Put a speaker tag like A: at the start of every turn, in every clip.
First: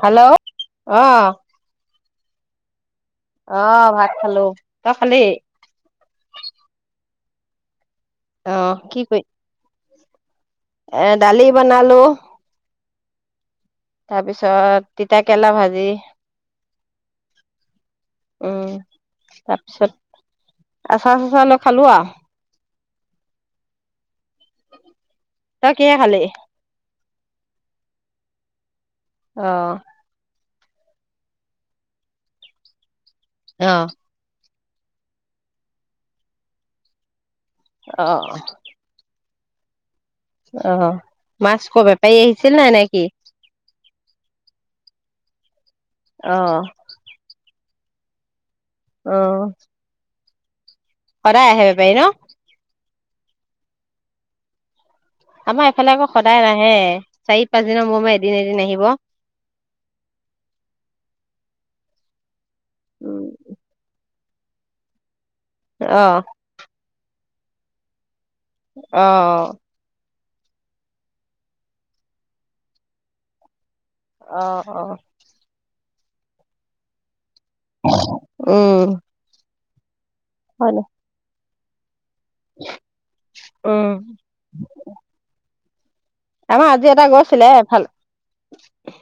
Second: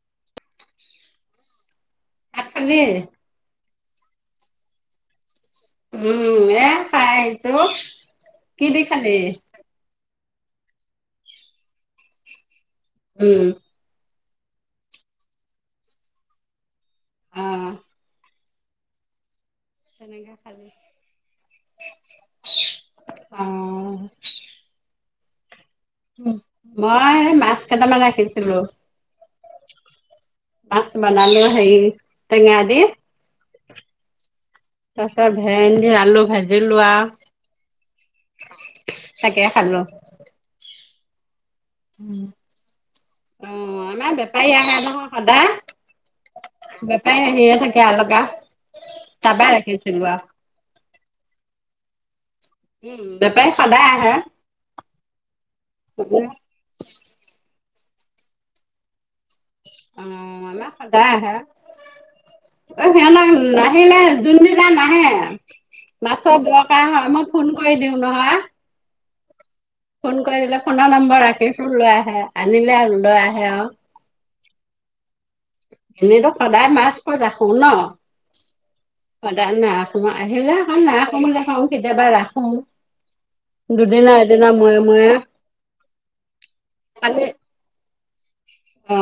A: Hello অ
B: ভাত খালি?
A: অ ভাত খালো তই খালি?
B: উম এ খাই আহিছোঁ কি
A: অ',
B: দি খালি?
A: কৰি এ দালি বনালো।
B: উম
A: তাৰ পিছত তিতা কেৰেলা ভাজি।
B: অ',
A: উম তাৰপিছত
B: তেনেকে খালি।
A: আচাৰ চাচাৰ লৈ খালো আৰু।
B: অ
A: তই কিহে খালি?
B: তাৰ সেই মাছ কেইটামান ৰাখিছিলো।
A: অ
B: মাছ বনালো হেৰি টেঙা দি।
A: অ
B: তাৰপিছত ভেন্দি আলু ভাজিলো আৰু
A: অ
B: তাকে খালো।
A: অ মাছ আকো বেপাৰী আহিছিল নেকি?
B: নাই আমাৰ বেপাৰী আহে নহয়
A: অ'।
B: সদায় বেপাৰী আহিয়ে থাকে তিয়া লগা তাৰ
A: অ',
B: পৰা ৰাখিছিলো আও
A: সদায় আহে বেপাৰি ন
B: উম বেপাৰী সদায় আহে
A: আমাৰ এফালে আকৌ
B: অ',
A: সদায় নাহে চাৰি পাঁচ দিন দিনৰ মূৰে মূৰে এদিন এদিন আহিব
B: অ আমাৰ সদায় আহে অ সিয়ালে
A: উম
B: নাহিলে যোন দিনা নাহে
A: অ',
B: মাছৰ দৰকাৰ হয় মই ফোন কৰি দিওঁ নহয়
A: অ
B: ফোন কৰি দিলে ফোনৰ নম্বৰ ৰাখিছো লৈ আহে আনিলে আৰু লৈ আহে আৰু
A: অ অ
B: এনেতো সদায় মাছ প ৰাখ শু ন
A: উম,
B: সদাই ন আহিলে
A: হয় দে।
B: নাই কম দে খাওঁ কেতিয়াবা ৰা
A: উম,
B: দুদিনা এদিনা ময়ে ময়ে
A: আমাৰ আজি এটা গৈ আছিলে ভাল
B: অ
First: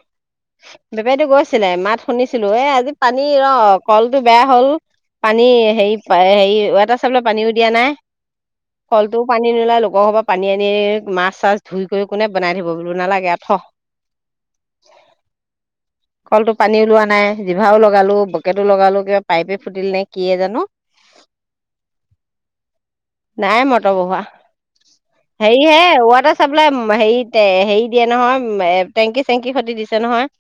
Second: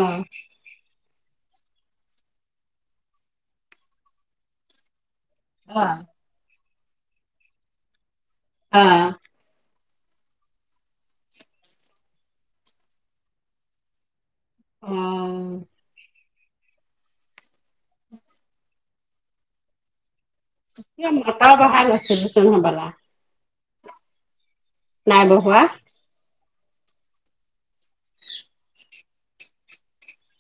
A: বেপাৰীতো গৈছিলে মাত শুনিছিলো এ আজি পানী ৰ কলটো বেয়া হল পানী
B: অ
A: হেৰি হেৰি দ চাবলৈ পানীও দিয়া নাই
B: অ
A: কলটো টো পানী নল লোক পৰৰ পানী আনি মাছ তাছ ধুই কোনে বনাই থাকিবো বোলো নালাগে ঠ
B: অ
A: কলটো পানী ওলোৱা নাই জিভাও লগালো বকেটো লগালোঁ কিবা পাইপে খুলিল নেকি
B: মটৰ বোহাই লৈছিল হৱলা
A: নাই মটৰ বহোৱা
B: বহোৱা
A: হেৰি হে য়াটাৰ বোলে হেৰি হেৰি দিয়ে নহয় টেংকি চেংকি হতি দিছে নহয়।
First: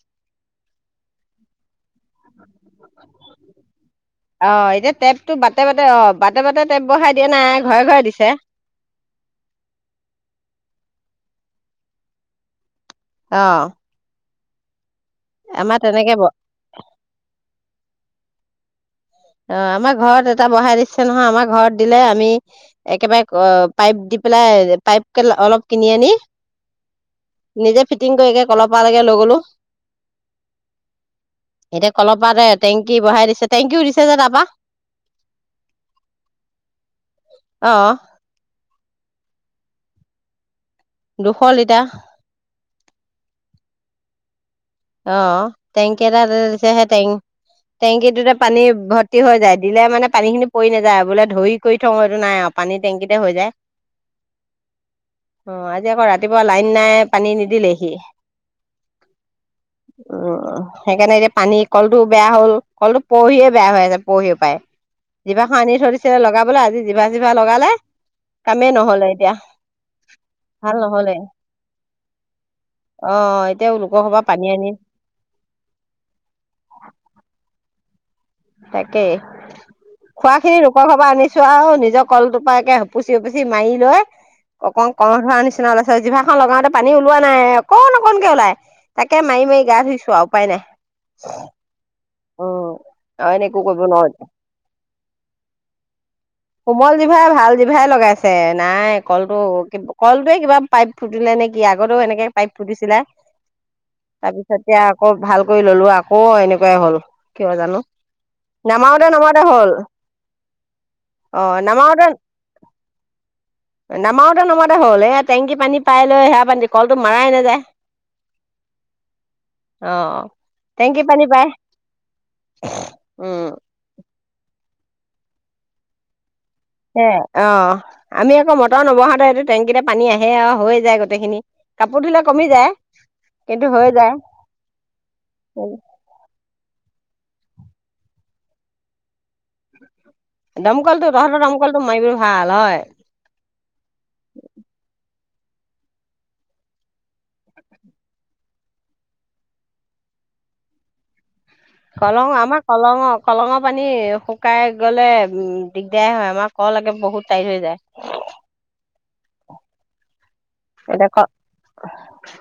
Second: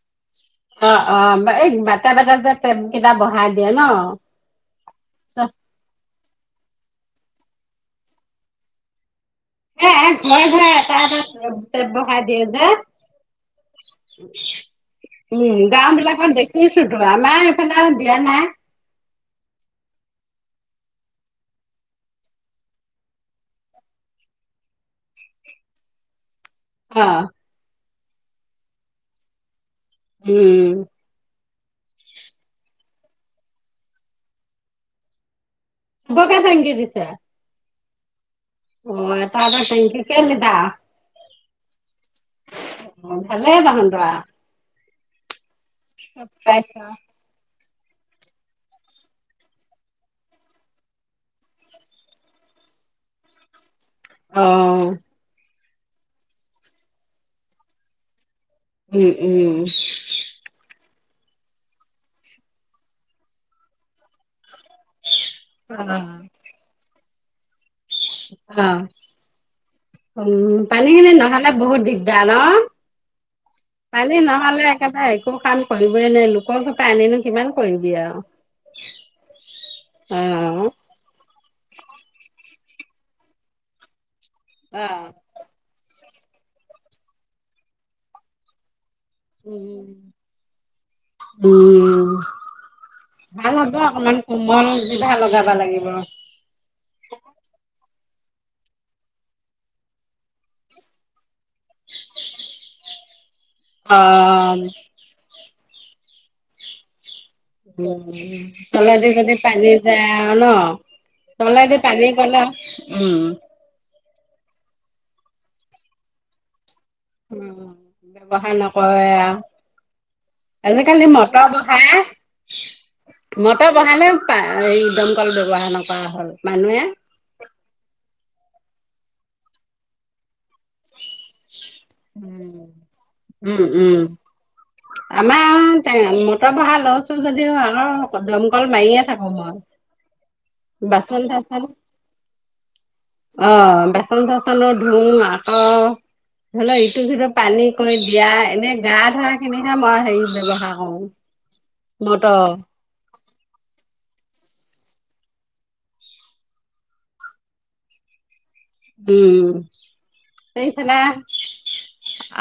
B: অ অ এই বাটা বাটা যে টেপকিটা বঢ়াই দিয়ে ন।
A: অ এতিয়া টেপটো বাটে বাটে অ। বাটে বাটে টেপ বঢ়াই দিয়া নাই ঘৰে ঘৰে দিছে।
B: এ এ ঘৰে ঘৰে এটা এটা টেপ বঢ়াই দিয়ে যে।
A: অ
B: ছ [unintelligible] উম
A: আমাৰ
B: গাওঁ
A: তেনেকে ব
B: বিলাকত দেখিছোতো আমাৰ এইফালে দিয়া নাই।
A: অ আমাৰ ঘৰত এটা বঢ়াই দিছে নহয় আমাৰ ঘৰত দিলে আমি একেবাৰে অ পাইপ দি পেলাই অ। পাইপ কে অলপ কিনি আনি
B: অ
A: নিজেই ফিটিং কৰি কে কল পৰা লৈকে লৈ গলো।
B: উম
A: এতিয়া কলপাতে টেংকি বঢ়াই দিছে টেংকিও দিছে। তাপা [unintelligible]
B: চবকে থেংকিউ দিছে।
A: অহ
B: অ এটা এটা টেংকি কেই লিটা
A: দুশ লিটাৰ
B: [unintelligible]
A: অহ টেংকি এটা
B: পাইছ।
A: যেতিয়া আহে, হে টেং টেংকিটোতে পানী ভৰ্তি হৈ যায়। তেতিয়া মানে পানী খিনি পৰি নাযায়। বোলে ধৰি কৰি থওঁ এইটো নাই আৰু পানী টেংকিতে হৈ যায়।
B: অহ
A: অ আজি আকৌ ৰাতিপুৱা লাইন নাই, পানী নিদিলেহি
B: উম, উম।
A: অ অ সেইকাৰণে এতিয়া পানী কলটো বেয়া হ'ল, কলটো পৰিহে বেয়া হৈ আছে, পৰহি পায়। জিভাখন
B: অ
A: আনি থই দিছে, লগাবলৈ আজি জিভা চিভা লগালে কামেই নহলে এতিয়া
B: অ উম পানী খিনি নহলে বহুত দিগদাৰ নহ,
A: অ এতিয়া লোকৰ ঘৰৰ
B: পানী
A: পৰা
B: ন ইফালে
A: আনি
B: একেবাৰে একো কাম কৰিবই নোৱাৰিম, লোকৰ ঘৰৰ পৰা আনিনো কিমান কৰিম দিয়া
A: তাকেই, খোৱা খিনি লোকৰ ঘৰৰ পৰা আনিছো আৰু নিজৰ কল থোপা তাকে, উপুচি উপুচি মাৰি লয়।
B: অ
A: অকন কন ধৰা নিচিনা ওলা ছে জিভাখন লগাওতে পানী ওলোৱা নাই অকণ অকণকে ওলাই। তাকে মাৰি মাৰি গা
B: উম
A: ধুইছো উপায় নাই
B: উম
A: উম। এনে
B: ভাল
A: একো
B: হ'ব
A: কৰিব
B: অকমান
A: নোৱাৰো
B: কোমল জিভা লগাবা লাগিব
A: কোমল জিভাই ভাল জিভাই লগাইছে নাই কলটো কলটোৱে কিবা পাইপ ফুটিলে নে কি আগতেও এনেকে পাইপ ফুতিছিলে
B: অহ
A: ভাল কৰি ললো আকৌ এনেকুৱাই হ'ল কিয় জানো
B: উম তলেদি
A: নামাওতে
B: দি যদি
A: নামাওতে হ'ল
B: পানী যায় আও
A: অ
B: তলেদি
A: নামাওতে
B: পানী গলে উম
A: নমাওঁতে নমাওঁতে হ'ল এ টেংকি পানী পাই লৈ সেয়া পানী কলটো মাৰাই
B: অ
A: নাযায়
B: ব্যৱহাৰ নকৰে এয়া
A: অ টেংকি
B: আজিকালি
A: পানী
B: মটৰ
A: পায়
B: বহায়
A: উম
B: মটৰ বহালে পা এই উদমকল ব্যৱহাৰ নকৰা হ'ল মানুহে।
A: অ আহ। আমি আকৌ মটৰ নবহাওঁতে এইটো টেংকিতে পানী আহে আৰু, হৈ যায় গোটেইখিনি কাপোৰ ধুলে কমি যায়
B: উম,
A: কিন্তু হৈ
B: উম।
A: যায়।
B: কল চল যদিও হয় এবাৰো নকম দমকল মাৰিয়ে থাকো মই,
A: দমকলটো
B: বাচন
A: তহঁতৰ
B: ধাচন
A: দমকলটো মাৰিবলৈ ভাল হয়
B: অ বাচন ধাচনও ধোঁও আৰ অ ধৰি লোৱা ইটো সিটো পানী কৰি দিয়া, এনে গা ধোৱা খিনিহে মই হেৰি ব্যৱহাৰ কৰো।
A: কলং
B: মটৰ।
A: আমাৰ কলংৰ কলংৰ পানী শুক শুকাই গলে উম দিগদাৰেই হয়, আমাৰ কল একে বহুত টাই হৈ যায় উচহ্
B: উম উ উ এইফালে
A: এতিয়া ক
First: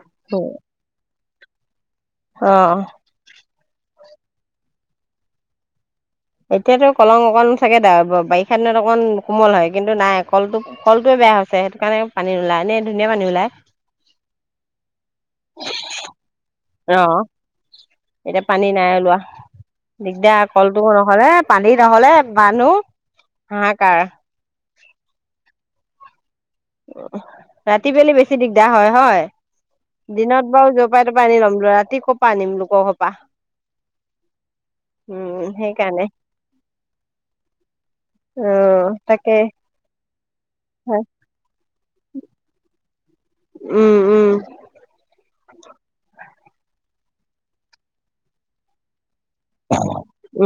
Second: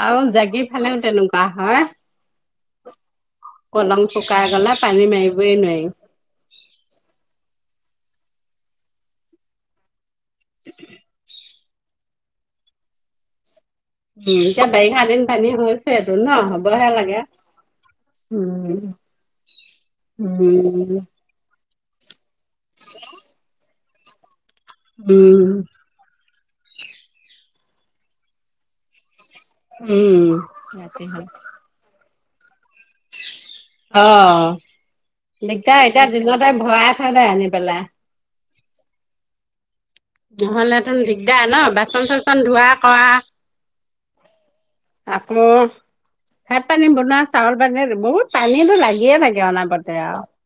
B: আৰু জাগি ফালেও তেনেকুৱা কাহ হয়।
A: অ অ
B: পালং শুকাই গলে পানী মাৰিবই নোৱাৰি।
A: এতিয়াতো কলং অকণ চাগে দাৰ বাৰিষা দিনত অকণ কোমল হয় কিন্তু নাই আকৌ ফলটো ফলটোৱে বেয়া হৈছে। চেহেৰাটোৰ কাৰণে পানী ওলাই নে ধুনীয়া পানী ওলায়।
B: হুম এতিয়া বাৰিষা দিন পানী হৈছে এইটো ন হ'বলেহে লাগে উ
A: এতিয়া পানী
B: উ
A: নাই ওলোৱা
B: উ উ উ উ
A: নহ'লেম বানো শাক। কাৰহা
B: উম উ উ
A: উমহ ৰাতি পেলি বেছি দিগদাৰ হয় হয়।
B: উম
A: দিনত বাৰু যৰপৰাই তৰপৰাই আনি ল'ম ৰাতি কপ পা নিম লোকৰ সোপা।
B: অ দিগদাৰ এতিয়া
A: সেইকাৰণে
B: দিনতে ভৰাই থৈ দে আনি পেলাই।
A: অ তাকে।
B: নহলে তোৰ দিগদাৰ ন বাথ চনচলচন ধোৱা কৰা।
A: উম উম
B: অ ভাত পানী বনোৱা চাউল বানে বহুত পানীতো লাগিয়ে লাগে।
A: অহ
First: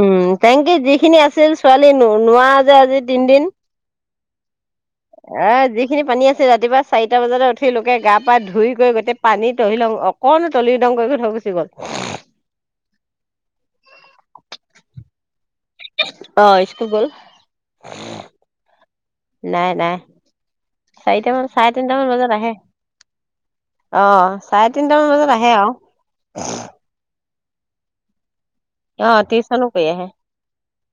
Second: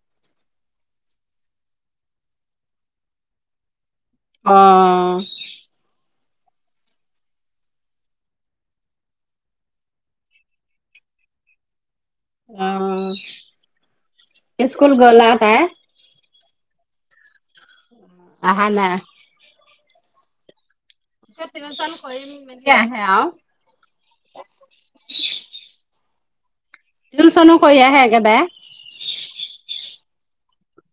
A: উম তেনকে যিখিনি আছিল ছোৱালীনো নোৱাৰে যে আজি তিন দিন।
B: অঅঅ
A: পানী
B: টিয়া।
A: ৰাতিপুৱা চাৰিটা বজাতে উঠি লোকে গা পা ধুইকৈ গোটেই পানী তহিলং অকণো তলিৰদং কৰি থৈ গুচি গ'ল উমসৎ।
B: অ অ অ স্কুল গলা তাই।
A: অ স্কুল গ'ল।
B: আহা নাই।
A: নাই নাই। চাৰিটা মান
B: পিছত
A: চাৰে
B: টিউচন
A: তিনটামান
B: কৰি
A: বজাত আহে
B: মেলি আৰু
A: অঁ চাৰে তিনটামান বজাত আহে আৰু উম
B: টিউচনো কৰি কৈ আহে একেবাৰে
A: অ', টিউচনো কৰি আহে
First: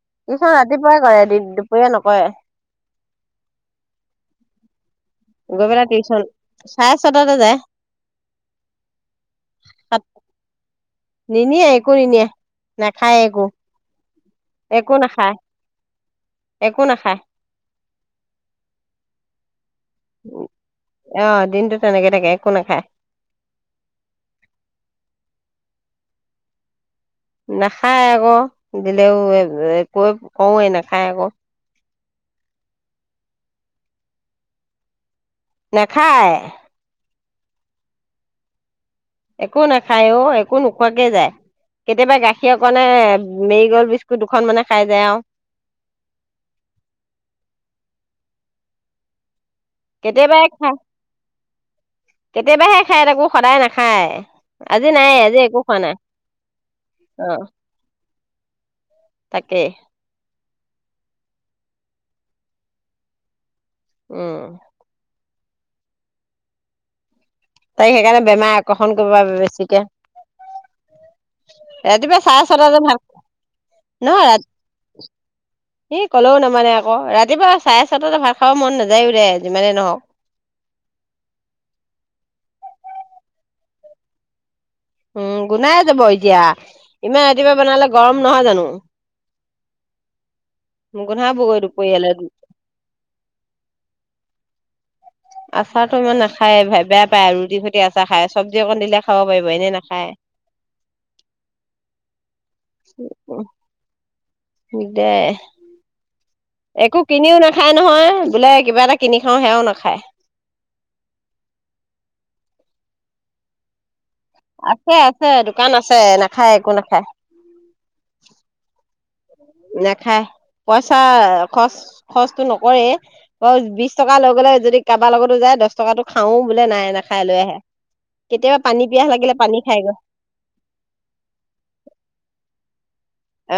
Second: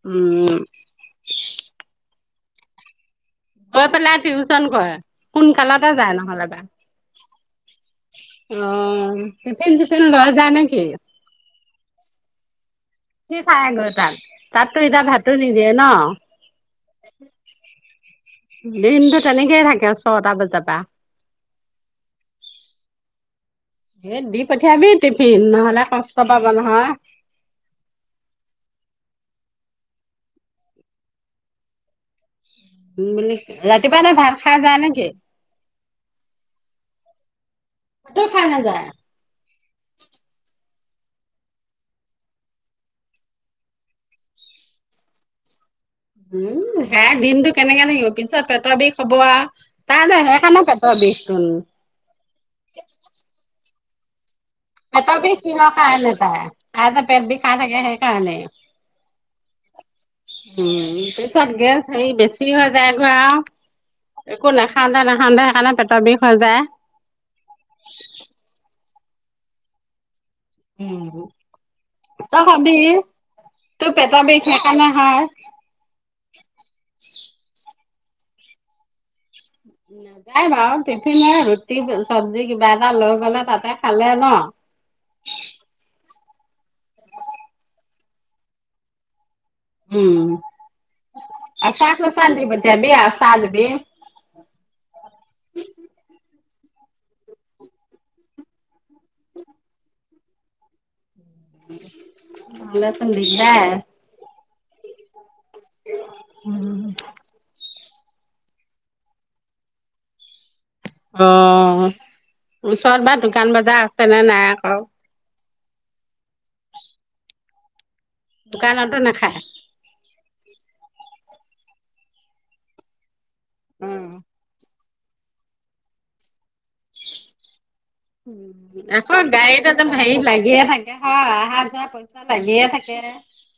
B: উম
A: ৰাতিপুৱাই কৰে দুপৰীয়া নকৰে
B: গৈ পেলাই টিউচন কৰে সোনকালতে যায় নহ'লে বা
A: কিহত যাই
B: অঁ তিফিন চিফিন
A: সাত
B: লৈ যায় নেকি
A: নিনিয়ে একো নিনিয়ে নাখায়
B: কি
A: একো
B: খাই আগতাল তাতো
A: একো
B: এতিয়া ভাতো
A: নাখায়
B: নিদিয়ে ন
A: একো নাখায়
B: দিনতটো তেনেকৈইে থাকে ছটা বজাৰ পৰা
A: অ', দিনটো তেনেকে থাকে একো নাখায়।
B: এ দি পঠিয়াবি টিফিন নহলে পাঁচটা বন হয়
A: নাখায় আকৌ দিলেওঁ কৈ কওঁৱেই নাখায় আকৌ
B: বুলি ৰাতিপুৱা ন ভাত খাই যায় নেকি
A: নাখায়
B: কটো খাঁই নাযায়
A: একো নাখায় অঁ একো ন নোখোৱাকৈ যায় কেতিয়াবা গাখীৰ অকনণে মেৰি গ'ল্ড বিস্কুট দুখন মানে খাই যায় আৰু
B: উম হে দিনতটো কেনেকৈ থাকিব পিছত পেট বিষ হব তাই
A: কেতিয়াবাই
B: সেইকাৰণে
A: খাই
B: পেটৰ বিষটোন
A: কেতিয়াবাহে খায় তাকো সদায় নাখে খাই
B: পেটৰ বিষ কিহৰ কাৰণে তাই, খাই লৈ
A: অ
B: পেট বিষাই থাকে হে কিহৰ কাৰণে
A: তাকেই
B: উম পাছত গেছ সেই বেছি হৈ যায় গৈ আৰু
A: উম
B: একো নাখাওঁতে নাখাওঁতে সেইকাৰণে পেটৰ বিষ হৈ যায়
A: ফোন কৰিব বাবে বেছিকৈ
B: উম,
A: ৰাতিপুৱা
B: তই
A: চাই চটা
B: খাবি,
A: যে ভাল
B: তোৰ
A: ন
B: পেটৰ বিষ সেইকাৰণে হয়।
A: ই কলেওঁ নামানে আকৌ ৰাতিপুৱা চাই ভাত খাব মন নযায়
B: নাযায় বাৰ টিফিন ৰুটি চব্জি কিবা এটা লৈ গলে তাতে খালে ন
A: উম গুনাইছে যাব এতিয়া ইমান ৰাতিপুৱা বনালে গৰম নহয় জানো গোন্ধাবগৈ দুপৰীয়ালৈ
B: উম
A: আচাৰটো ইমান নাখায় বেয়া পায় আৰু ৰুটি খুটি আচাৰ খায়, চব্জি অকণ দিলে খাব পাৰিব এনে নাখায়।
B: উম। [unintelligible]
A: দে। একো কিনিও নাখায় নহয়। বোলে কিবা এটা কিনি খাওঁ, সেয়াও নাখায়।
B: অ, ওচৰত বা দোকান, বজাৰ আছে, নে নাই আকৌ?
A: আছে আছে দোকান আছে, নাখায় একো নাখায়।
B: দোকানতো নাখায়।
A: নেখায়, পইচা খৰচ, খৰচটো নকৰে। অ, বিশ
B: উম।
A: টকা লৈ গলে যদি কাৰোবাৰ লগতো যায়, দহ টকাতো খাওঁ বোলে নাই না খাই লৈ আহে।
B: উ
A: কেতিয়াবা পানী পিয়াহ
B: আকৌ
A: লাগিলে পানী
B: গাড়ীত যে
A: খাইগৈ
B: হেৰি লাগিয়ে থাকে হয় অহা যোৱা পইচা লাগিয়ে থাকে।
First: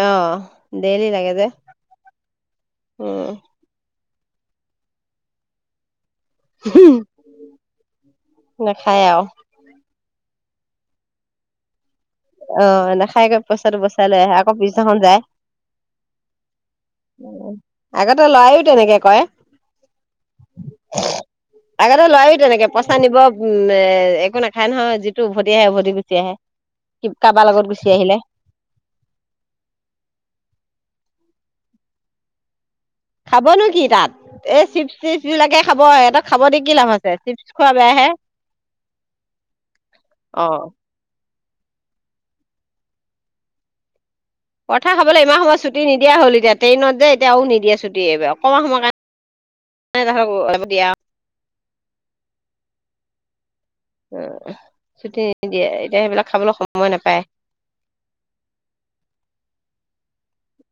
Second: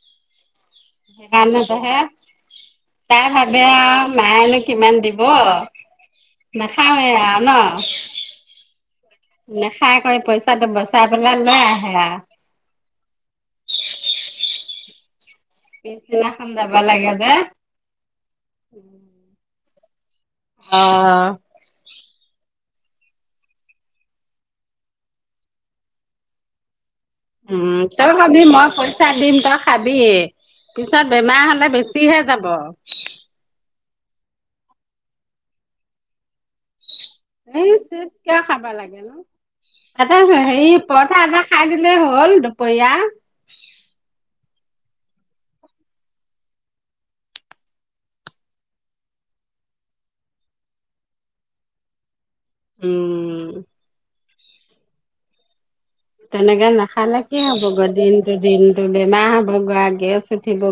A: অ ডেইলি লাগে যে
B: তাই
A: উম
B: ভাবে আৰু মায়নো কিমান দিব? নাখামেওঁ ন!
A: খাই আৰু
B: খাই কৰি পইচাটো বচাই পেলাই লৈ আহে আৰু
A: অঁ এনে খাই গৈ পইচাটো বচাই লে আকৌ পিছদিনাখন যায়।
B: পিছদিনাখন যাব লাগে যে
A: আগতে লৰাও তেনেকে কয়।
B: অঁ
A: ত লয়ো তেনেকে পইচা নিব এ একো নাখায় নহয় যিটো উভতি আহে উভতি গুচি আহে। কাৰোবাৰ লগত
B: উম
A: গুচি
B: তই
A: আহিলে
B: ভাবি মই পইচা দিম তই খাবি পিছত বেমাৰ হ'লে। লে বেছিহে যাব।
A: খাবনো কি তাত এই চিপচ চিপছ বিলাকে খাব ইহঁত খাব দ কি লাভ আছে। চিপছ
B: এই
A: খোৱা বেয়াহে
B: চিপচ কিয় খাব লাগে নো এটা
A: অ
B: হে পৰঠা এটা খাই দিলে হ'ল দুপৰীয়া
A: পৰথা খাবলৈ ইমান সময়ত ছুটি নিদিয়া হল এতিয়া ট্ৰেইনত যে এতিয়াও আও নিদিয়া ছুটিব অকণমান সময় কাৰণে [unintelligible]
B: উম
A: অ চুটি নিদিয়ে এতিয়া সেইবিলাক খাবলৈ
B: তেনেকে
A: সময়
B: নাখালে
A: নাপায়
B: কি হ'ব গ দিনটো দিনটো বেমাৰ [unintelligible] গেছ উঠিব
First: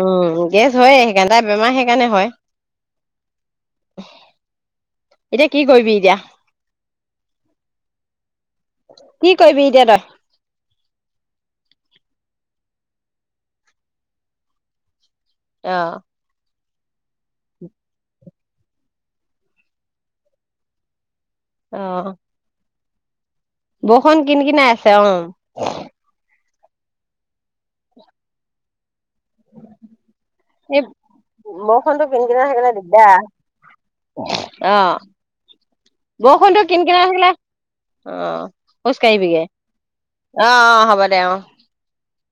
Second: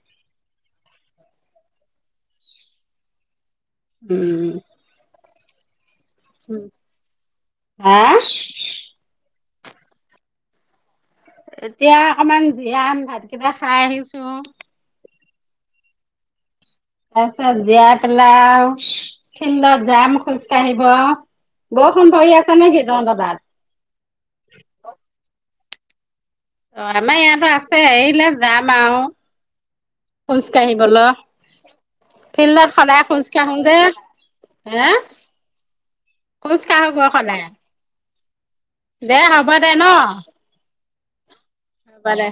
A: উম গেছ হয়ে সেইকাৰণ সদায় বেমাৰ সেইকাৰণে হয়
B: উম
A: এতিয়া কি কৰিবি? এতিয়া
B: উম, হা?
A: কৈবি এতিয়া তই
B: এতিয়া অকমান জিৰাম ভাতকেইটা খাই আহিছো।
A: ত
B: তাছত জীয়াই পেলাই ফিল্ডত যাম খোজ কাঢ়িব।
A: অ অ
B: বৰষুণ পই আছে নে সি [unintelligible]
A: বৰষুণ কিন কিনাই আছে অ। [unintelligible]
B: অ আমাৰ ইয়াতো আছে এৰিলে যাম আও। খোজ
A: এই
B: কঢ়িবল,
A: বৰষুণটো কিন কিনাই থাকিলে
B: ফিল্ডত সদাই
A: দিগদাৰ।
B: খোজ কাঢ়োং দে,
A: অ
B: হে?
A: বৰষুণটো
B: খোজ
A: কিন
B: কাঢ়ো
A: কিনাই
B: গ
A: থাকিলে
B: সদাই।
A: অ। খোজ কাঢ়িবিগে অ অ হ'ব দে অ।
B: পাৰে।